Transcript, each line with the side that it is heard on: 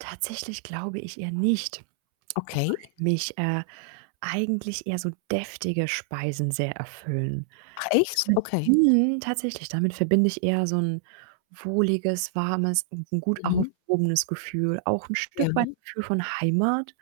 right: Tatsächlich glaube ich eher nicht, weil
left: Okay.
right: mich, äh, eigentlich eher so deftige Speisen sehr erfüllen.
left: Ach echt?
right: Damit
left: Okay.
right: mhm, tatsächlich, damit verbinde ich eher so 'n wohliges, warmes und 'n gut
left: Mhm.
right: aufgehobenes Gefühl, auch 'n
left: Ja.
right: Stück weit Gefühl von Heimat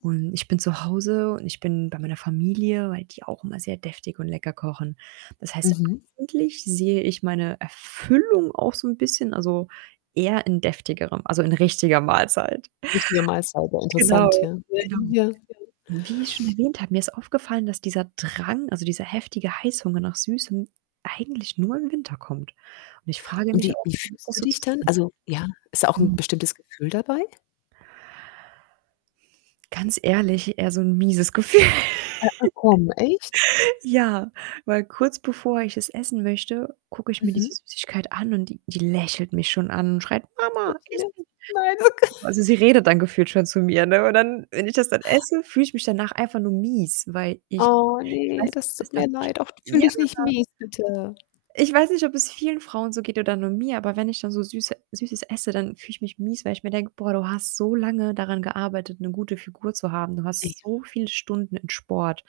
right: und ich bin zu Hause und ich bin bei meiner Familie, weil die auch immer sehr deftig und lecker kochen. Das heißt,
left: Mhm.
right: eigentlich sehe ich meine Erfüllung auch so 'n bisschen also, eher in deftigerem, also, in richtiger Mahlzeit.
left: Richtige Mahlzeiten,
right: Genau,
left: interessant, ja. Ja,
right: genau.
left: ja, ja.
right: Wie ich schon erwähnt habe, mir ist aufgefallen, dass dieser Drang, also, dieser heftige Heißhunger nach Süßem eigentlich nur im Winter kommt und ich frage
left: Und
right: mich
left: wie
right: auch,
left: wie
right: womit
left: fühlst
right: das
left: du
right: so
left: dich dann?
right: zusammenhängt.
left: Also, ja, ist da auch 'n
right: Mhm.
left: bestimmtes Gefühl dabei?
right: Ganz ehrlich, eher so 'n mieses Gefühl.
left: Ah, ach, komm, echt?
right: Ja, weil kurz bevor ich es essen möchte, gucke ich mir diese
left: Mhm.
right: Süßigkeit an und die die lächelt mich schon an und schreit: „Mama, iss mich!“
left: [unintelligible] Nein, oh,
right: [unintelligible]
left: Gott.
right: Also, sie redet dann gefühlt schon zu mir, ne, und dann, wenn ich das dann esse, fühle ich mich danach einfach nur mies, weil ich
left: Oh
right: ich
left: ne,
right: weiß nicht,
left: das
right: ob es
left: tut mir leid. Och d fühl
right: [unintelligible]
left: dich nicht
right: ja.
left: mies, bitte.
right: Ich weiß nicht, ob es vielen Frauen so geht oder nur mir, aber wenn ich dann so Süße Süßes esse, dann fühle ich mich mies, weil ich mir denke: „Boah, du hast so lange daran gearbeitet, 'ne gute Figur zu haben. Du hast
left: [unintelligible]
right: so viele Stunden in Sport,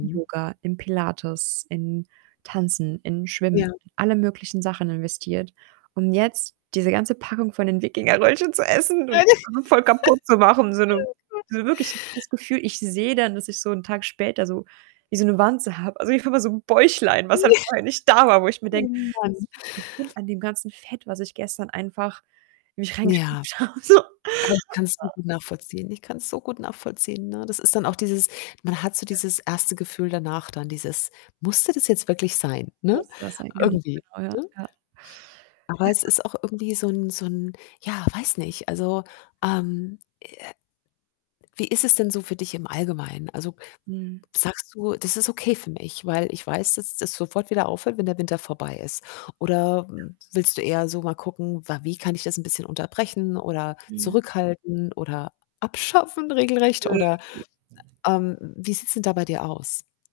right: im Yoga, im Pilates, in Tanzen, in Schwimmen,
left: Ja.
right: in alle möglichen Sachen investiert und jetzt diese ganze Packung von den Wikingerröllchen zu
left: [unintelligible]
right: essen und das dann so voll kaputt zu machen“, so 'ne
left: Oh, Gott.
right: so wirklich ich habe das Gefühl, ich sehe dann, dass ich so 'n Tag später so wie so 'ne Wanze habe. Also, [unintelligible] so 'n Bäuchlein, was halt vorher nicht da war, wo ich mir
left: Oh,
right: denke,
left: Mann.
right: das liegt bestimmt an dem ganzen Fett, was ich gestern einfach in mich
left: Ja,
right: reingestopft habe so.
left: aber ich kann's
right: [unintelligible]
left: [unintelligible] nachvollziehen. Ich kann's so gut nachvollziehen, ne? Das ist dann auch
right: [unintelligible]
left: dieses man hat so
right: [unintelligible]
left: dieses 1. Gefühl danach dann, dieses: „Musste das jetzt wirklich sein?“, ne?
right: Musste das sein? Genau,
left: Irgendwie
right: genau, ja,
left: ne?
right: ja.
left: Aber
right: Ja.
left: es ist auch irgendwie so 'n so 'n ja, weiß nicht. Also, ähm, äh wie ist es denn so für dich im Allgemeinen? Also,
right: Mhm.
left: sagst du: „Das ist okay für mich, weil ich weiß, dass das sofort wieder aufhört, wenn der Winter vorbei ist?“ Oder, hm, willst du eher so mal gucken, wa wie kann ich das 'n bisschen unterbrechen oder
right: Mhm.
left: zurückhalten oder abschaffen regelrecht oder, ähm wie sieht's denn da bei dir aus?